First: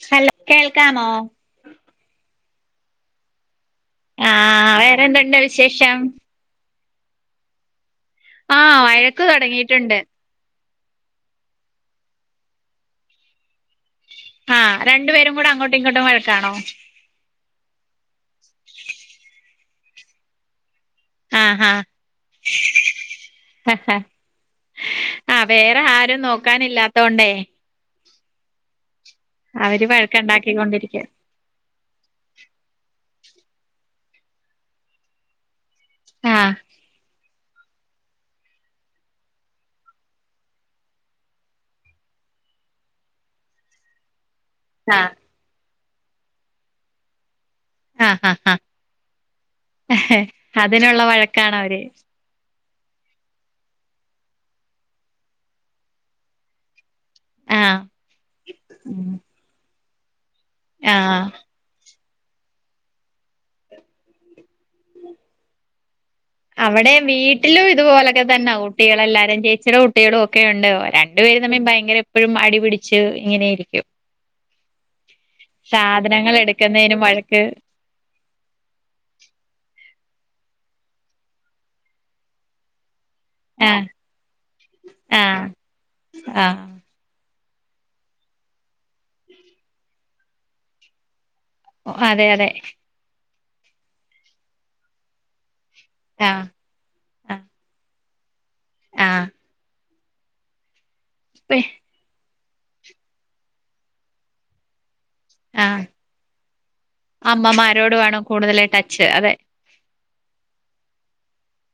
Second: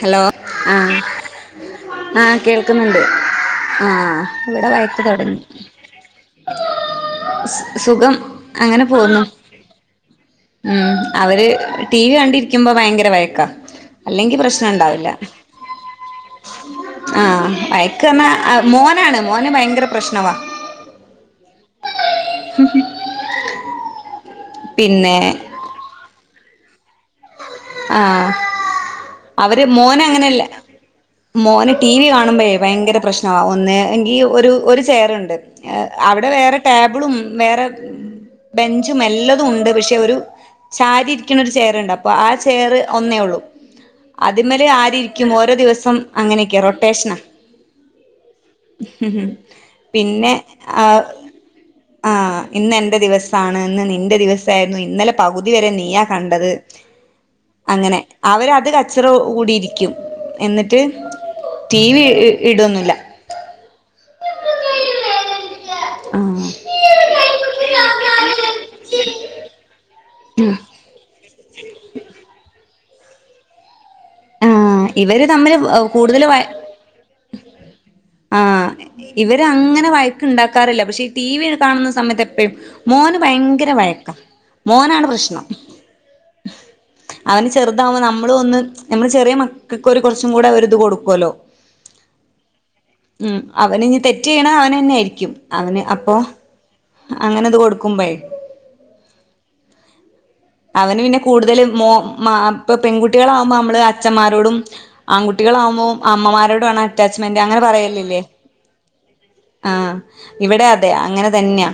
Hello ആഹ് ആഹ് കേൾക്കുന്നുണ്ട് ആഹ് ഇവിടെ വഴക്ക് വേറെന്തുണ്ട് തൊടങ്ങി വിശേഷം സുഖം ആഹ് അങ്ങനെ പോകുന്നു വഴക്ക് തൊടങ്ങിയിട്ടുണ്ട് ഉം അവര് ടി വി കണ്ടിരിക്കുമ്പോ ഭയങ്കര വയക്കാ ആഹ രണ്ട് പേരും കൂടെ അങ്ങോട്ടും ഇങ്ങോട്ടും വഴക്കാണോ ആ വയ്ക്ക്‌ പറഞ്ഞാ അ മോനാണ് മോന് ഭയങ്കര പ്രശ്നവാ ആഹാ [unintelligible] ഹേ ഹേ പിന്നെ വേറെ ആരും നോക്കാനില്ലാത്തോണ്ടേ ആഹ് അവര് മോന് അങ്ങനെയല്ല മോന് ടി വി കാണുമ്പയ് ഭയങ്കര പ്രശ്നവാ ഒന്ന് എങ്കിൽ ഒരു ഒരു ചെയറുണ്ട് ഹേ അവിടെ ആഹ് വേറെ ടേബിളും വേറെ ബെഞ്ചും എല്ലതും ഉണ്ട് പക്ഷേ ഒരു ചാരി ഇരിക്ക്‌ണ ഒരു ചെയറുണ്ട് അപ്പോ ആ ചേയറ് ഒന്നേ ഒള്ളൂ അതിമേൽ ആര് ഇരിക്കും ഓരോ ദിവസം അങ്ങനെയൊക്കെ റൊട്ടേഷനാ ആഹ് ആഹ് [unintelligible] ആഹ് പിന്നെ ആഹ് അതിനുള്ള വഴക്കാണ് അവര് ആഹ് ഇന്ന് എന്റെ ദിവസാണ് ഇന്ന് നിന്റെ ദിവസയിരുന്നു ഇന്നലെ പകുതി വരെ നീയാ കണ്ടത് ആഹ് അങ്ങനെ അവര് അത് കച്ചറ ഉം കൂടിയിരിക്കും എന്നിട്ട് ആഹ് ടി വി ഇ ഇടൊന്നുല്ല ആഹ് അവിടെ വീട്ടിലും ഇതുപോലൊക്കെ തന്നാ കുട്ടികള എല്ലാരും ചേച്ചിയുടെ കുട്ടികളും ഒക്കെ ഉണ്ട് രൻ രണ്ടു പേരും ഭയങ്കര എപ്പോഴും അടിപിടിച്ച് ഇങ്ങനെയിരിക്കും ആഹ് ഇവര് തമ്മില് കൂടുതല് സാധനങ്ങൾ വ എടുക്കുന്നതിനും വഴക്ക് ആഹ് ഇവര് അങ്ങനെ വയക്ക് ഉണ്ടാക്കാറില്ല പക്ഷേ ഈ ടി വി കാണുന്ന സമയത്ത് എപ്പഴും മോന് ഭയങ്കര ആഹ് വയക്കാ മോനാണ് പ്രശ്നം ആഹ് ആഹ് അവന് ചെറുതാവകുമ്പോ നമ്മളും ഒന്ന് നമ്മള് ചെറിയ മക്കൾക്ക് കൊറച്ചും കൂടെ ഒരു ഇത് കൊടുക്കോലോ അതെ അതെ ഉം അവന് ഇഞ്ഞ് തെറ്റ് ചെയ്യ്ണ അവനന്നെ ആയിരിക്കും അവന് ആഹ്. ആഹ് അങ്ങനെ ഇത് കൊടുക്കുമ്പോയ് ആഹ് അവന് പിന്നെ പി കൂടുതല് മോ മാ പ്പ് പെൺകുട്ടികളാകുമ്പോ നമ്മള് അച്ഛന്മാരോടും ആഹ് ആൺകുട്ടികളാകുമ്പോം അമ്മമാരോട് ആണ് അറ്റാച്ച്മെന്റ് അങ്ങനെ അമ്മമാരോട് പറയലില്ലേ. വേണം കൂടുതൽ ടച്ച് അതെ ആഹ് ഇവടെ അതെ അങ്ങനെ തന്നെയാ,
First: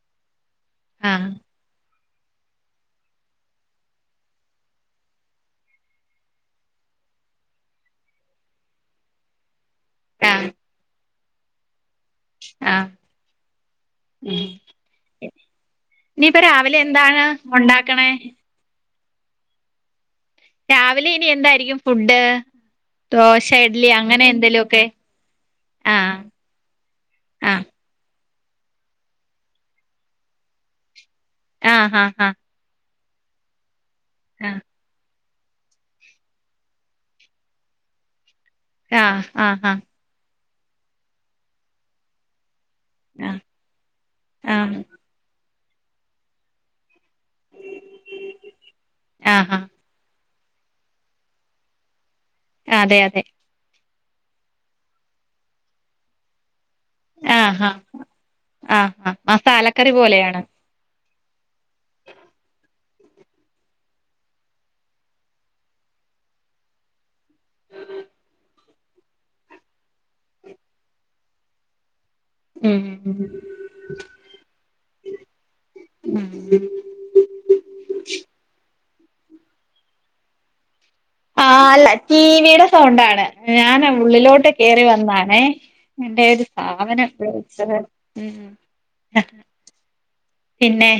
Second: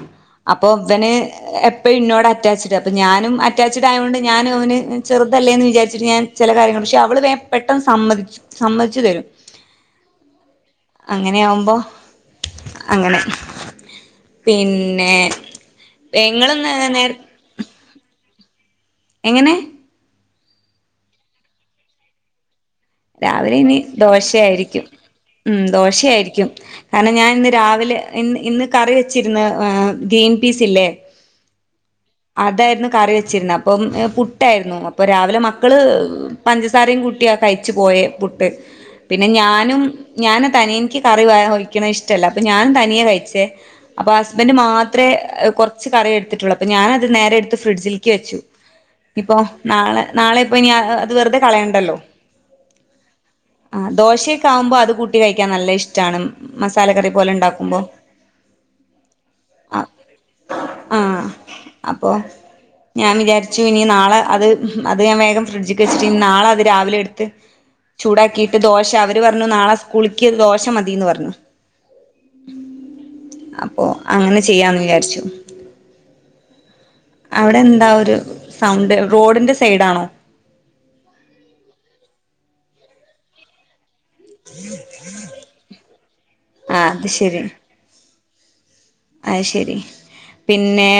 അപ്പൊ ഇവന് ആഹ് എ- അപ്പഴ് ഇന്നോട് അറ്റാച്ച്ഡ് അപ്പം ഞാനും അറ്റാച്ച്ഡ് ആയോണ്ട് ഞാനും അവന് ചെറുതല്ലേന്ന് വിജാരിച്ചിട്ട് ഞാൻ ചില കാര്യങ്ങൾ പക്ഷെ അവള് വേം പെട്ടെന്ന് സമ്മതിച്ച് സമ്മതിച്ചു തരും. ആഹ്. അങ്ങനെയാ ആകുമ്പോ ആഹ് അങ്ങനെ പി ഇനിപ്പൊ രാവിലെ നേ എന്താണ് ഉണ്ടാക്കണേ? എങ്ങനെ? രാവിലെ ഇനി എന്തായിരിക്കും ഫുഡ്? ദോശ രാവിലെ ഇനി ഇഡ്ലി അങ്ങനെ എന്തേലും ഒക്കെ ദോശയായിരിക്കും ഉം ആഹ് ദോശയായിരിക്കും. കാരണം ഞാൻ ഇന്ന് ആഹ് രാവിലെ ഇ ഇന്ന് കറി വെച്ചിര്ന്ന ഗ്രീൻ പീസ് ഇല്ലേ. ആഹ് ഹാ ഹാ. അതായിരുന്നു കറി വെച്ചിരുന്നേ അപ്പൊ പുട്ട് ആയിരുന്നു അ രാവിലെ മക്കള് പഞ്ചസാരിം കൂട്ടിയാ കഴിച്ച് പോയേ പു ആഹ് പിന്നെ ആഹ് ആഹ് ഞാനും ഞാനാ തനിയെ ഇൻക്ക് കറി ഒഴിക്ണ ഇഷ്ട്ട അല്ല അപ്പൊ ഞാനും ത തനിയെ ആഹ് കഴിച്ചേ, അപ്പൊ ഹസ്ബൻഡ് ആഹ് ആഹ് മാത്രേ കൊർച് കറി എടുത്തിട്ടോള്ളൂ അപ്പൊ ഞാ അത് നേരെ എടുത്ത് ഫ്രിഡ്ജിൽക്ക് വെച്ചു ഇപ്പൊ ആഹ് ആഹ് നാളെ നാളെ ഇപ്പോ ഇനി അ അത് വെറുതെ കളയണ്ടല്ലോ. അതെ അതെ. ആഹ്, ദോശയൊക്കെ ആവുമ്പോ അത് കൂട്ടി കഴിക്കാൻ നല്ല ഇഷ്ട്ടാണ് മസാല കറി പോലെ ആഹ് ആഹ് ണ്ടാക്കുമ്പോ. ആഹ് ആ മസാലക്കറി പോലെയാണ്. അപ്പോ ഞാൻ വിചാരിച്ചു ഇനി നാളെ അത് അത് ഞാൻ വേഗം ഫ്രിഡ്ജ്ക്ക് വെച്ചിട്ട് ഇനി നാളെ അത് രാവിലെ എടുത്ത് [inaudible] ചൂടാക്കിയിട്ട് ദോശ അവര് പറഞ്ഞു നാളെ സ്കൂളിക്ക് ദോശ മതീന്ന് പറഞ്ഞു. ഉം അപ്പൊ അങ്ങനെ ചെയ്യാന്ന് വിചാരിച്ചു. ഉം ഉ അവടെ ന്താ ഒരു സൗണ്ട് റോഡിൻ്റെ സൈഡാണോ? ആഹ് അല്ല ടിവീടെ സൗണ്ടാണ് ഞാന് ഉള്ളിലോട്ട് കേറി വന്നാണേ, എന്റെ ഒരു ആ അത് സ്ഥാപനം [unintelligible] ഉം അയ് ശരി പിന്നെ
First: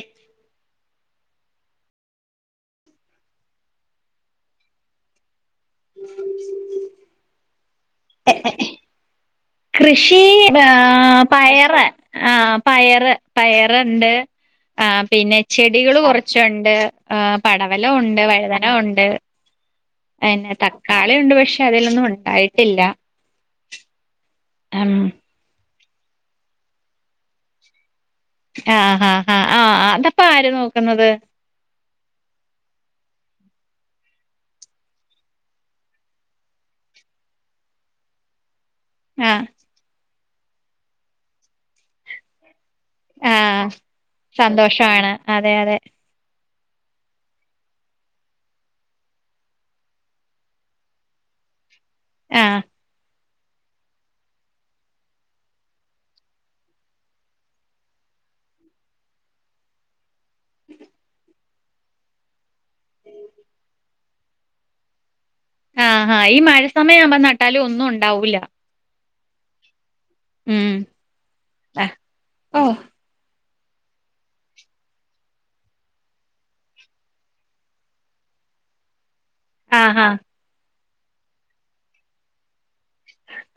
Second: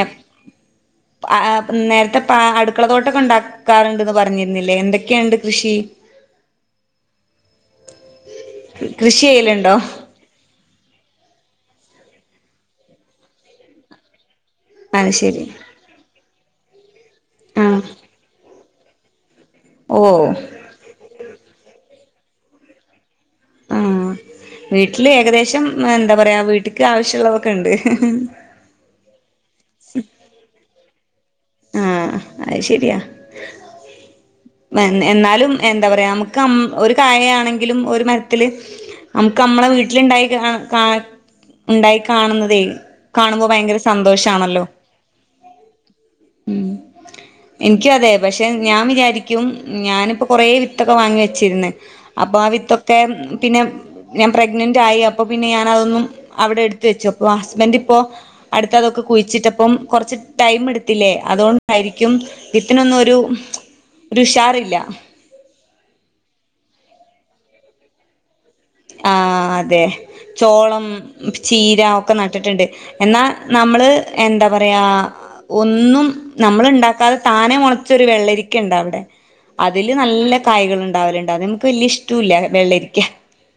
അ അ നേരത്തെ പ അടുക്കള തോട്ടൊക്കെ ഉണ്ടാക്കാറുണ്ട്ന്ന് പറഞ്ഞിരുന്നില്ലേ എന്തൊക്കെയുണ്ട് കൃഷി? [inaudible] [inaudible] കൃഷി യ്യേല് കൃഷീ ആ പയറ് ആ പയറ് പയറ്ണ്ട്. ആഹ് അത് പിന്നെ ശരി ചെടികള് കൊറച്ചുണ്ട്, ആ ആഹ് പടവലം ഉണ്ട് വഴുതന ഉണ്ട്. ഓ അയന്നെ തക്കാളി ഉണ്ട് പക്ഷെ അതിലൊന്നും ഉണ്ടായിട്ടില്ല. ആഹ് ഉം വീട്ടില് ഏകദേശം എന്താ പറയാ വീട്ട്ക്ക് ആവശ്യള്ളതൊക്കണ്ട്. ആഹ് ആ ആ ആ ആ അതപ്പാ ആര് നോക്ന്നത്? ആഹ് അയ് ശരിയാ. എന്ന എന്നാലും എന്താ പറയാ നമുക്ക് ഒരു കായ യാണെങ്കിലും ഒരു മര ത്തില് ആ അമുക്ക് അമ്മളെ വീട്ടില്ണ്ടായി കാ കാ ഉണ്ടായി കാണുന്നതേയ് ആ കാണുമ്പോ ഭയങ്കര സന്തോഷാണല്ലോ. സന്തോഷാണ് അതെ അതെ. ഇൻക്കും അതെ പക്ഷേ ഞാൻ വിചാരിക്കും ഞാനിപ്പോ കൊറേ വിത്തൊക്കെ വാങ്ങി വച്ചിരുന്ന്. അപ്പൊ ആ വിത്തൊക്കെ പിന്നെ ഞാൻ പ്രെഗ്നന്റ് ആയി അപ്പൊ പിന്നെ ഞാന അതൊന്നും അവിടെ എടുത് വെച്ചു അപ്പോ ഹസ്ബൻന്റ് ഇപ്പോ അടുത്തതൊക്കെ കുഴിച്ചിട്ടപ്പം കൊറച്ച് ടൈമെടുത്തില്ലേ അതുകൊണ്ടായിരിക്കും വിത്തിനൊന്നും ഒരു രുഷാറില്ല ആ ഹാ ഈ മഴ സമയം ആവുമ്പോ നട്ടാല് ഒന്നും ഉണ്ടാവൂല്ല ആ അതെ ഉം ചോളം ചീര ആഹ് ഒക്കെ നട്ടിട്ടുണ്ട് ഓഹ് എന്നാ നമ്മള് എന്താ പറയാ ഒന്നും നമ്മള് ണ്ടാക്കാതെ താനെ മൊളച്ചൊരു വെള്ളരിക്കണ്ടവടെ അതില് ആഹാ നല്ല കായകളുണ്ടാവലുണ്ട് അതെനിക്ക് വല്ല്യ ഇഷ്ട്ടൂല്ല വെള്ളരിക്ക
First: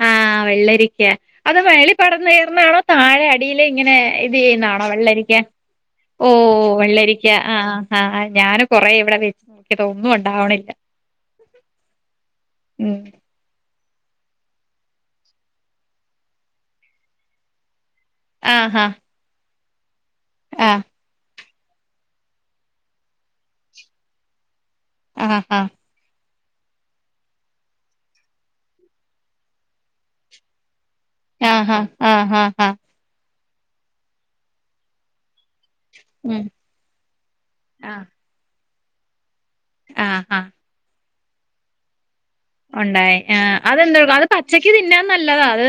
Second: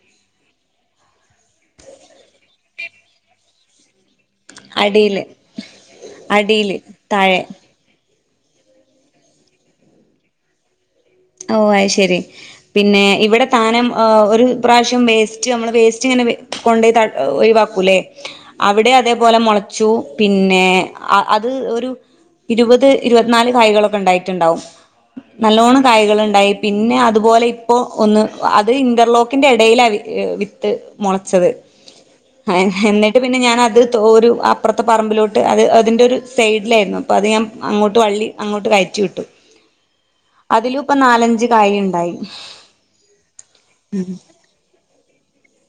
ആ വെള്ളരിക്ക അത് മേളി പടന്ന് കേറൂന്നാണോ താഴെ അടിയിലിങ്ങനെ ചെയുന്നാണോ അടിയില് വെള്ളരിക്ക ഓ അടിയില് വെള്ളരിക്ക താഴെ ആ ആ ഞാന് കൊറെേ ഇവിടെ വെച്ചിട്ട് ഒന്നും ഒണ്ടാവണില്ല ഓ അയ് ശരി ഉം പിന്നെ ഇവിടെ ത്താനം ഓ ഒരു പ്രാവശ്യം വേസ്റ്റ് നമ്മള് വേസ്റ്റിങ്ങനെ കൊണ്ടു പോയി തട് ഒയിവാക്കൂലേ ആഹ് ഹാ അവിടെ അതേപോലെ മൊളച്ചു പിന്നെ ആഹ് ആ അത് ത് ഒരു ഇരുപത് ഇരുപത്തിനാല് കായ്കളൊക്കെണ്ടായിട്ടുണ്ടാവും ആഹ് ഹാ നല്ലോണം കായികളുണ്ടായി പിന്നെ അതുപോലെ ഇപ്പൊ ഒന്ന് അത് ഇന്റർലോക്കിന്റെ എടയിലല് ഇപ് ത്ത് മൊളച്ചത് ആഹ് ഹാ ആഹ് ഹാ ഏ ഹാ ഹെന്നെ ട്ട് പിന്നെ ഞാനത് തോരു അപ്പുറത്തെ പറമ്പിലോട്ട് അത് തിന്റൊരു ഉം സൈഡിലായിരുന്നു അപ്പൊ അത് ഞമ് അങ്ങോട്ട് വള്ളി അങ്ങോട്ട് കയറ്റി വിട്ടു ആ ആ അതിലുപ്പൊ നാലഞ്ച് കായ് ണ്ടായി ഒണ്ടായി ആ അതെന്തെട്ക്കും അത് പച്ചക്ക് തിന്നാ നല്ലതാ അത്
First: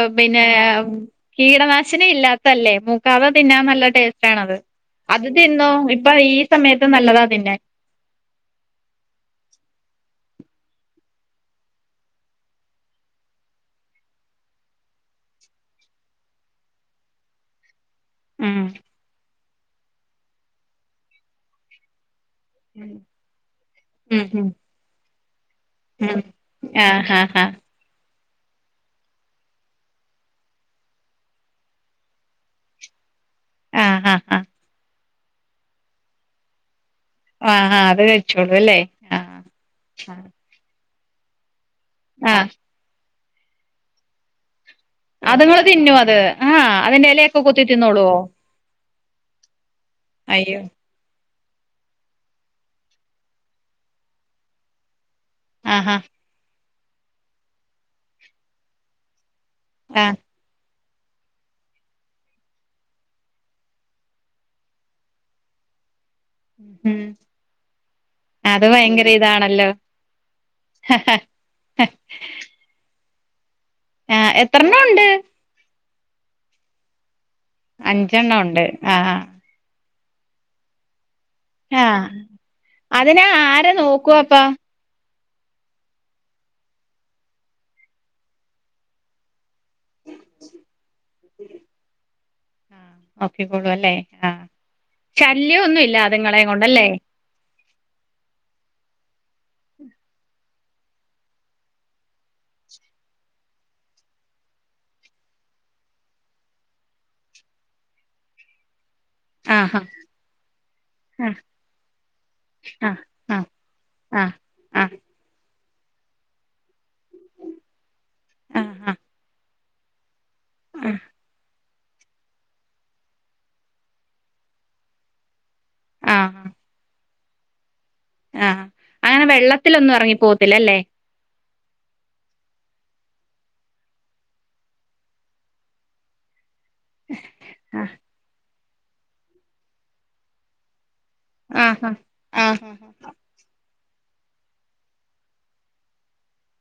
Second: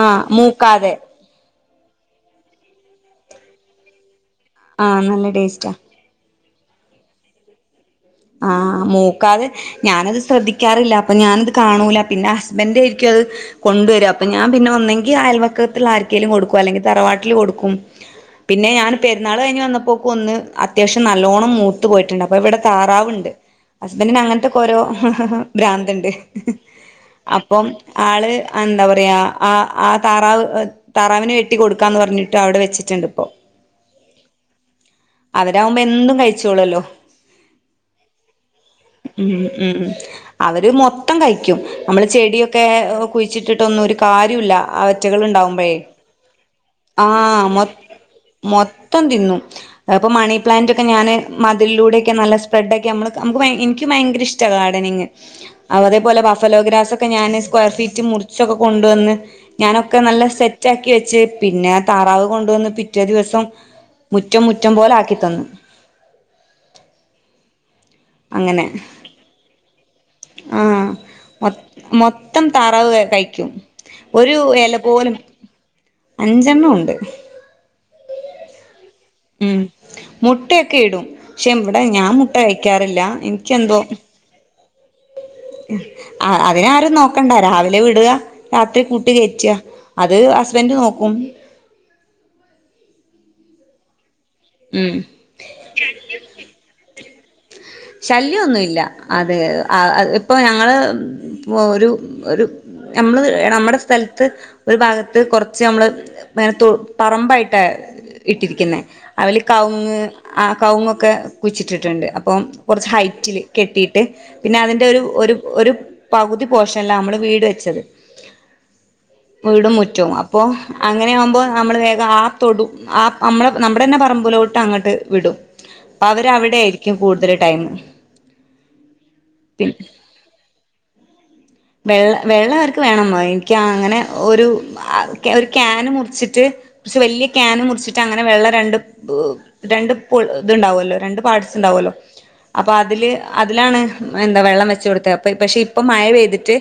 ആഹ് പിന്നെ മൂക്കാതെ കീടനാശിനി ഇല്ലാത്തല്ലേ മൂക്കാതെ തിന്നാൻ നല്ല ടേസ്റ്റാണത് ആഹ് അത് നല്ല തിന്നോ ടേസ്റ്റാ പ്പൊ ഈ സമയത്തും നല്ലതാ തിന്നാൻ ആ മൂക്കാതെ ഞാനത് ശ്രദ്ധിക്കാറില്ല അപ്പൊ ഞാനത് കാണൂല പിന്നെ ഹസ്ബന്റ് ചോയ്ക്കത് കൊണ്ട് വരും അപ്പൊ ഞാൻ പിന്നെ ഒന്നെങ്കി അയൽവക്കത്തിൽ ആർക്കേലും കൊടുക്കും അല്ലെങ്കി തറവാട്ടില് കൊടുക്കും ഉം പിന്നെ ഞാൻ പെരുന്നാള് കഴിഞ്ഞ് വന്നപ്പോക്ക് ഒന്ന് അത്യാവശ്യം നല്ലോണ്ണം മൂത്തു പോയിട്ടുണ്ട് അപ്പൊ ഇവിടെ ത റാവുണ്ട് ഹസ്ബന്റിന് ഉം ഉം അങ്ങൻതൊക്കോരോ ഭ്രാന്ത്ണ്ട് ഉം ആഹ് ആഹ് അപ്പോം ആള് അയെന്താ പറയാ ആ ആ താറാവ് താവിന് വെട്ടി കൊടുക്കാന്ന് പറഞ്ഞിട്ട് അവിടെ വെച്ചിട്ടുണ്ട് ഇപ്പൊ ആ ആ ആ അതിലാവുമ്പോ എന്തും കഴിച്ചോളൊല്ലോ ആ ആ അത് കഴിച്ചോളൂ അല്ലേ? ഉം ആഹ് ഉം അവര് മൊത്തം കഴിക്കും നമ്മള് ആഹ് ചെടിയൊക്കെ കുയിച്ചിട്ടിട്ടൊന്നു ഒരു കാര്യോല്ല അവ അത്ങ്ങള് തിന്നൊ അത് ആ അതിന്റെ എലയൊക്കെ ആഹ് കൊത്തി മൊ തിന്നോളോ മൊത്തം തിന്നും അപ്പൊ മണി അയ്യോ പ്ലാന്റൊക്കെ ഞാന് മതിലിലൂടെക്കെ നല്ല സ് സ്പ്രെടൊക്കെ നമ്മള് നമുക്ക് ഭയ എനിക്ക് ഭയങ്കര ഇഷ്ടാ ഗാർഡനിങ് അവ് ആഹാ അതേപോലെ ബഫലോഗ്രാസൊ ക്കെ ഞാന് സ്ക്വയർ ഫീറ്റ് മുറിച്ചൊക്കെ കൊണ്ടുവന്ന് ഞാനൊക്കെ ആഹ് നല്ല സെറ്റ് റ്റാക്കി വെച്ച് പിന്നെ ആ താറാവ് കൊണ്ടുവന്ന് പിറ്റേ ദിവസം മുറ്റം മുറ്റം പോലെ ആക്കി തന്നു ഉം അത് ഭയങ്കര ഇതാണല്ലോ ആ മൊ മൊത്തം താറാവ് വെ കഴിക്കും ആഹ് ഒരു എല എത്രണ്ണം ഉണ്ട് പോലും അഞ്ചേണ്ണോണ്ട് അഞ്ചേണ്ണോണ്ട് ആ ആ ഉം മുട്ടയൊക്കെ ഇടും പക്ഷെ ഇവിടെ ആഹ് ഞാൻ മുട്ട കഴിക്കാറില്ല എനിക്കെന്തോ കു വാപ്പാ അ അതിനാരും നോക്കണ്ട രാവിലെ വിടുക രാത്രി കൂട്ട് കയറ്റ അത് ഹസ്ബന്റ് നോക്കും നോക്കിക്കോളൂ അല്ലേ ആ ഉം ശല്യന്നുല്ല അത്ങ്ങളെ കൊണ്ടല്ലേ ശല്യന്നുല്ല അതെ ഇപ്പോൾ ഞങ്ങൾ ഒരു ഒരു നമ്മള് നമ്മടെ സ്ഥലത്ത് ഒരു ഭാഗത്ത് കൊറച്ച് നമ്മള് മേലത്തു പറമ്പായിട്ടാ ഇട്ടിരിക്കുന്നെ അവൽ ആഹ് കവുങ് ആ കവുങ്ങൊക്കെ കുഴിച്ചിട്ടിട്ടുണ്ട് അപ്പം കൊറച്ച് ആഹ് ഹൈറ്റിൽ ആഹ് കെട്ടിയിട്ട് ആഹ് പിന്നെ അതിന്റെ ആഹ് ഒരു ഒരു ഒരു പകുതി പോഷനില നമ്മള് വീട് വെച്ചത് ആഹ് ആഹ് വീടും മുറ്റവും അപ്പോ അങ്ങനെ ആവുമ്പോ നമ്മള് വേഗം ആ തൊടും ആ നമ്മള നമ്മുടെ തന്നെ പറമ്പിലോട്ട് അങ്ങട്ട് വിടും അപ്പ ആഹ് ആഹ് അവരവിടെ ആയിരിക്കും കൂടുതൽ ടൈം ആഹ് അങ്ങനെ പിന്നെ വെള്ളത്തിലൊന്നും ഇറങ്ങി പോത്തില്ല അല്ലേ വെള്ള വെള്ളം ആർക്ക് വേണമായി എനിക്ക് അങ്ങനെ ഒരു ആഹ് ഒരു കാന് മുറിച്ചിട്ട് കൊറച് വലിയ കാന് ആഹ് മുറിച്ചിട്ട് അങ്ങനെ വെള്ളം രണ്ട് രണ്ട് ഇത്ണ്ടാവല്ലോ രണ്ട് പാട്സ് ആഹ് ഇണ്ടാവല്ലോ അപ്പൊ ആഹ് അതില് അതിലാണ് എന്താ വെള്ളം വെച്ച് കൊടുത്തെ അപ്പ പക്ഷെ ഇപ്പം മഴ പെയ്തിട്ട്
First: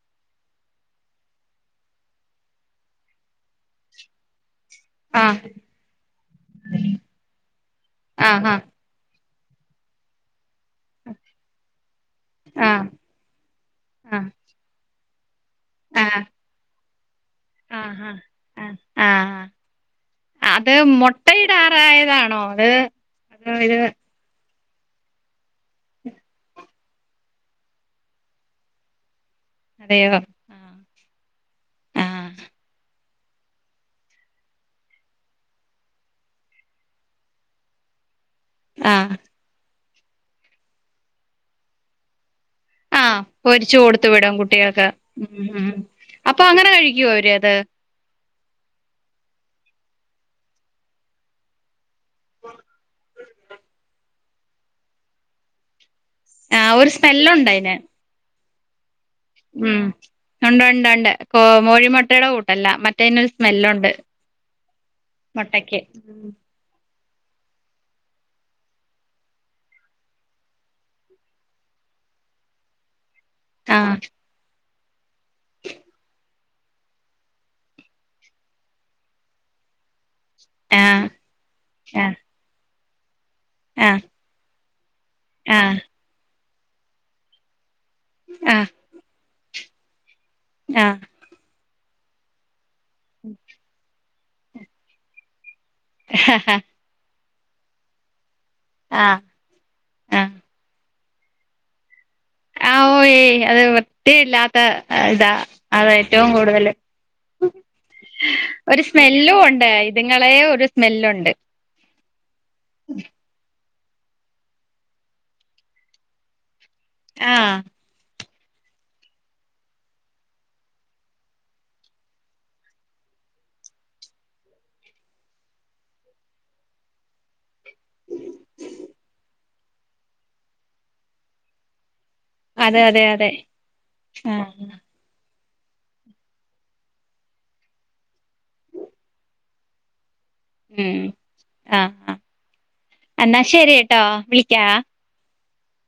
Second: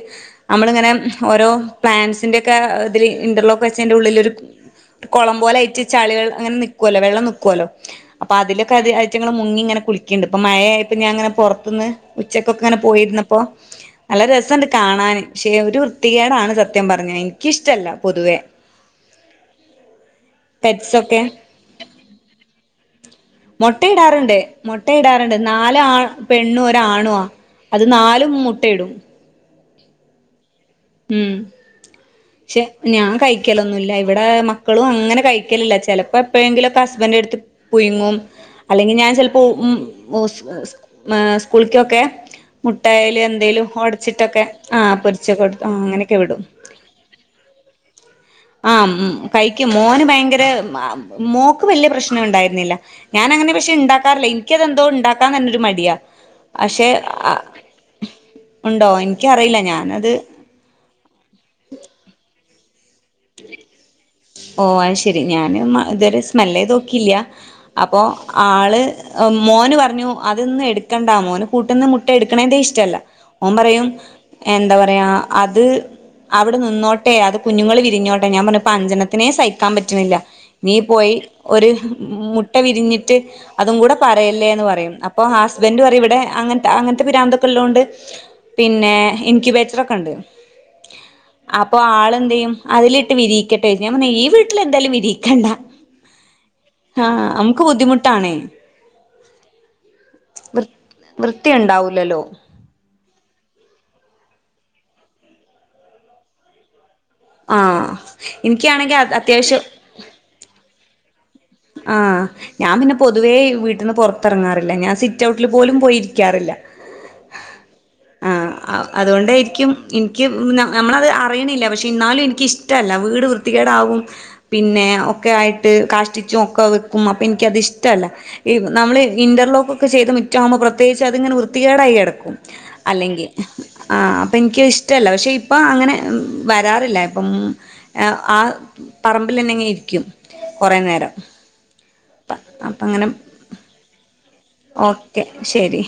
അമ്മളിങ്ങനെ ഓരോ പ്ലാൻസിന്റെ ഒക്കെ ഇതില് ഇന്റർലോക്ക് വെച്ചതിന്റെ ഉള്ളിൽ ഒരു കൊളം ആഹ് പോലെ ആയിറ്റ് ചളികൾ അങ്ങനെ നിക്കുവല്ലോ വെള്ളം നിക്കുവല്ലോ അപ്പ ആഹ് അതിലൊക്കെ അത് ഈറ്റിങ്ങള് മുങ്ങിങ്ങനെ കുളി ക്കിണ്ട് ഇപ്പ മഴയായിപ്പ ഞാൻ ഇങ്ങനെ പുറത്തന്ന് ഉച്ചക്കൊക്കെങ്ങന ആഹ് പോയിരുന്നപ്പോ നല്ല ആഹ് രസണ്ട് കാണാൻ പക്ഷെ ഒരു ആഹ് വൃത്തികേടാണ് സത്യം പറഞ്ഞ കഴിഞ്ഞ ആഹ് ആഹ് ആഹ് അത് പെറ്റ്സൊക്കെ മൊട്ട ഇ [unintelligible] അത് അതോ ഇത് മൊട്ടയിടാറുണ്ട് മൊട്ടയിടാറുണ്ട് നാല് ആ പെണ്ണു ആണുവാ അത് നാലും മുട്ടയിടും [unintelligible] ഉം ആഹ് പക്ഷെ ഞാൻ കഴിക്കലൊന്നുല്ല ഇവിടെ മക്കളും അങ്ങനെ കഴിക്കലില്ല ചെലപ്പോ എപ്പോഴെങ്കിലു ഒക്കെ ഹസ്ബന്റെടുത്ത് പുഴുങ്ങും അല്ലെങ്കി ഞാൻ ആഹ് ചെലപ്പോള് ഉം സ്കൂളിക്കൊക്കെ ആഹ് മുട്ടയല് എന്തേലും പൊരിച്ചു കൊടുത്തു വിടും ഒടച്ചിട്ടൊക്കെ ആ കുട്ടികൾക്ക് പൊരിച്ചൊക്കെ ഉം എടുത്തു ഉം ആ അങ്ങനെയൊക്കെ വിടും അപ്പൊ അങ്ങനെ കഴിക്കുവോ അവര് അത് ആഹ് കഴിക്കും മോന് ഭയങ്കര മോക്ക് വലിയ പ്രശ്നം ഉണ്ടായിരുന്നില്ല ഞാൻ അങ്ങനെ പക്ഷെ ഇണ്ടാക്കാറില്ല എനിക്കിതന്തോ ഇണ്ടാക്കാൻ തന്നൊരു മടിയാ ആഹ് ഒരു പക്ഷെ സ്മെല്ലുണ്ടയിന് ഉണ്ടോ എനിക്കറിയില്ല ഞാനത് ഉണ്ട് ഉണ്ട് ഉണ്ട് കോ കോഴിമുട്ടയുടെ കൂട്ടല്ല മ ഓഹ് അത് ശരി ഞാന് മുട്ടക്ക് ഇതൊരു സ്മെല്ല് എയ്ത് നോക്കിയില്ല അപ്പോ ആള് മോന് പറഞ്ഞു അതൊന്ന് എടുക്കണ്ട മോന് കൂട്ടിന്ന് മുട്ട എടുക്കണേന്റെ ഇഷ്ടല്ല ഓന് പറയും ആഹ് എന്താ പറയാ അത് അവിടെ നിന്നോട്ടെ അത് കുഞ്ഞുങ്ങള് വി രിഞ്ഞോട്ടെ ഞാൻ പറഞ്ഞ് ഇപ്പം അഞ്ചണ്ണത്തിനെ സഹിക്കാൻ പറ്റുന്നില്ല നീ ആഹ് പോയി ഒര് ആഹ് മുട്ട വിരിഞ്ഞിട്ട് അതും കൂടെ ആഹ് പ പറയല്ലേന്ന് പറയും അപ്പൊ ആഹ് ഹസ്ബന്റ് പറയും ഇവിടെ അങ്ങനത്തെ അങ്ങനത്തെ പിരാന്തൊക്കെ ഉള്ള കൊണ്ട് ആഹ് പിന്നെ ഇൻക് ബേറ്ററൊക്കെ ഇണ്ട് ആഹ് അപ്പൊ ആൾ എന്ത്യ്യും അതിലിട്ട് വിരിയിക്കട്ടെ ഞാൻ പറ ഈ വീട്ടിൽ എന്തായാലും വിരിയിക്കണ്ട ആഹ് ഹാ ആഹ് നമുക്ക് ബുദ്ധിമുട്ടാണേ ആഹ് ആഹ് വൃ വൃത്തിയുണ്ടാവൂലല്ലോ ആഹ് ഓഹ് യ് അത് വൃത്തിയില്ലാത്ത ഇതാ അത ഏറ്റവും കൂടുതല് ആഹ് ഇനിക്കാണെങ്കിൽ അത് അത്യാവശ്യം അതുങ്ങളെ ഒരു സ്മെല്ലുണ്ട് ആഹ് ഞാൻ പിന്നെ പൊതുവേ വീട്ടിന്ന് പുറത്തിറങ്ങാറില്ല ഞാൻ സിറ്റ് ഔട്ടിൽ പോലും പോയിരിക്കാറില്ല ആഹ് അതുകൊണ്ടായിരിക്കും എനിക്ക് നമ്മളത് അറിയണില്ല പക്ഷെ എന്നാലും എനിക്ക്ഷ ഇല്ല വീട് വൃത്തികേടാവും പിന്നെ ഒക്കെ ആയിട്ട് കാഷ ട്ടിച്ച് ഒക്കെ വെക്കും അപ്പൊ എനിക്കത്ഷ്ടല്ല ഈ നമ്മള് ഇന്റർലോക്കക്കെ ചെയ്ത മുറ്റാകുമ്പോൾ പ്രത്യേകിച്ച് അതിങ്ങനെ വൃത്തികേടായി കിടക്കും അതെ അതെ അല്ലെങ്കിൽ അതെ ആ അപ്പൊ എനിക്ക് ആഹ് ഇഷ ഇ്ടല്ല പക്ഷെ ഇപ്പം അങ്ങനെ വരാറില്ല ഇപ്പം ആ പറമ്പിൽ തന്നെ ഇങ്ങെ ഇരിക്കും കുറെ ഉം നേരം ആഹ് ആഹ് പ്പാ അപ്പ അങ്ങനെ എന്നാ ശെരി ട്ടോ വിളിക്കാ ഓക്കെ ശരി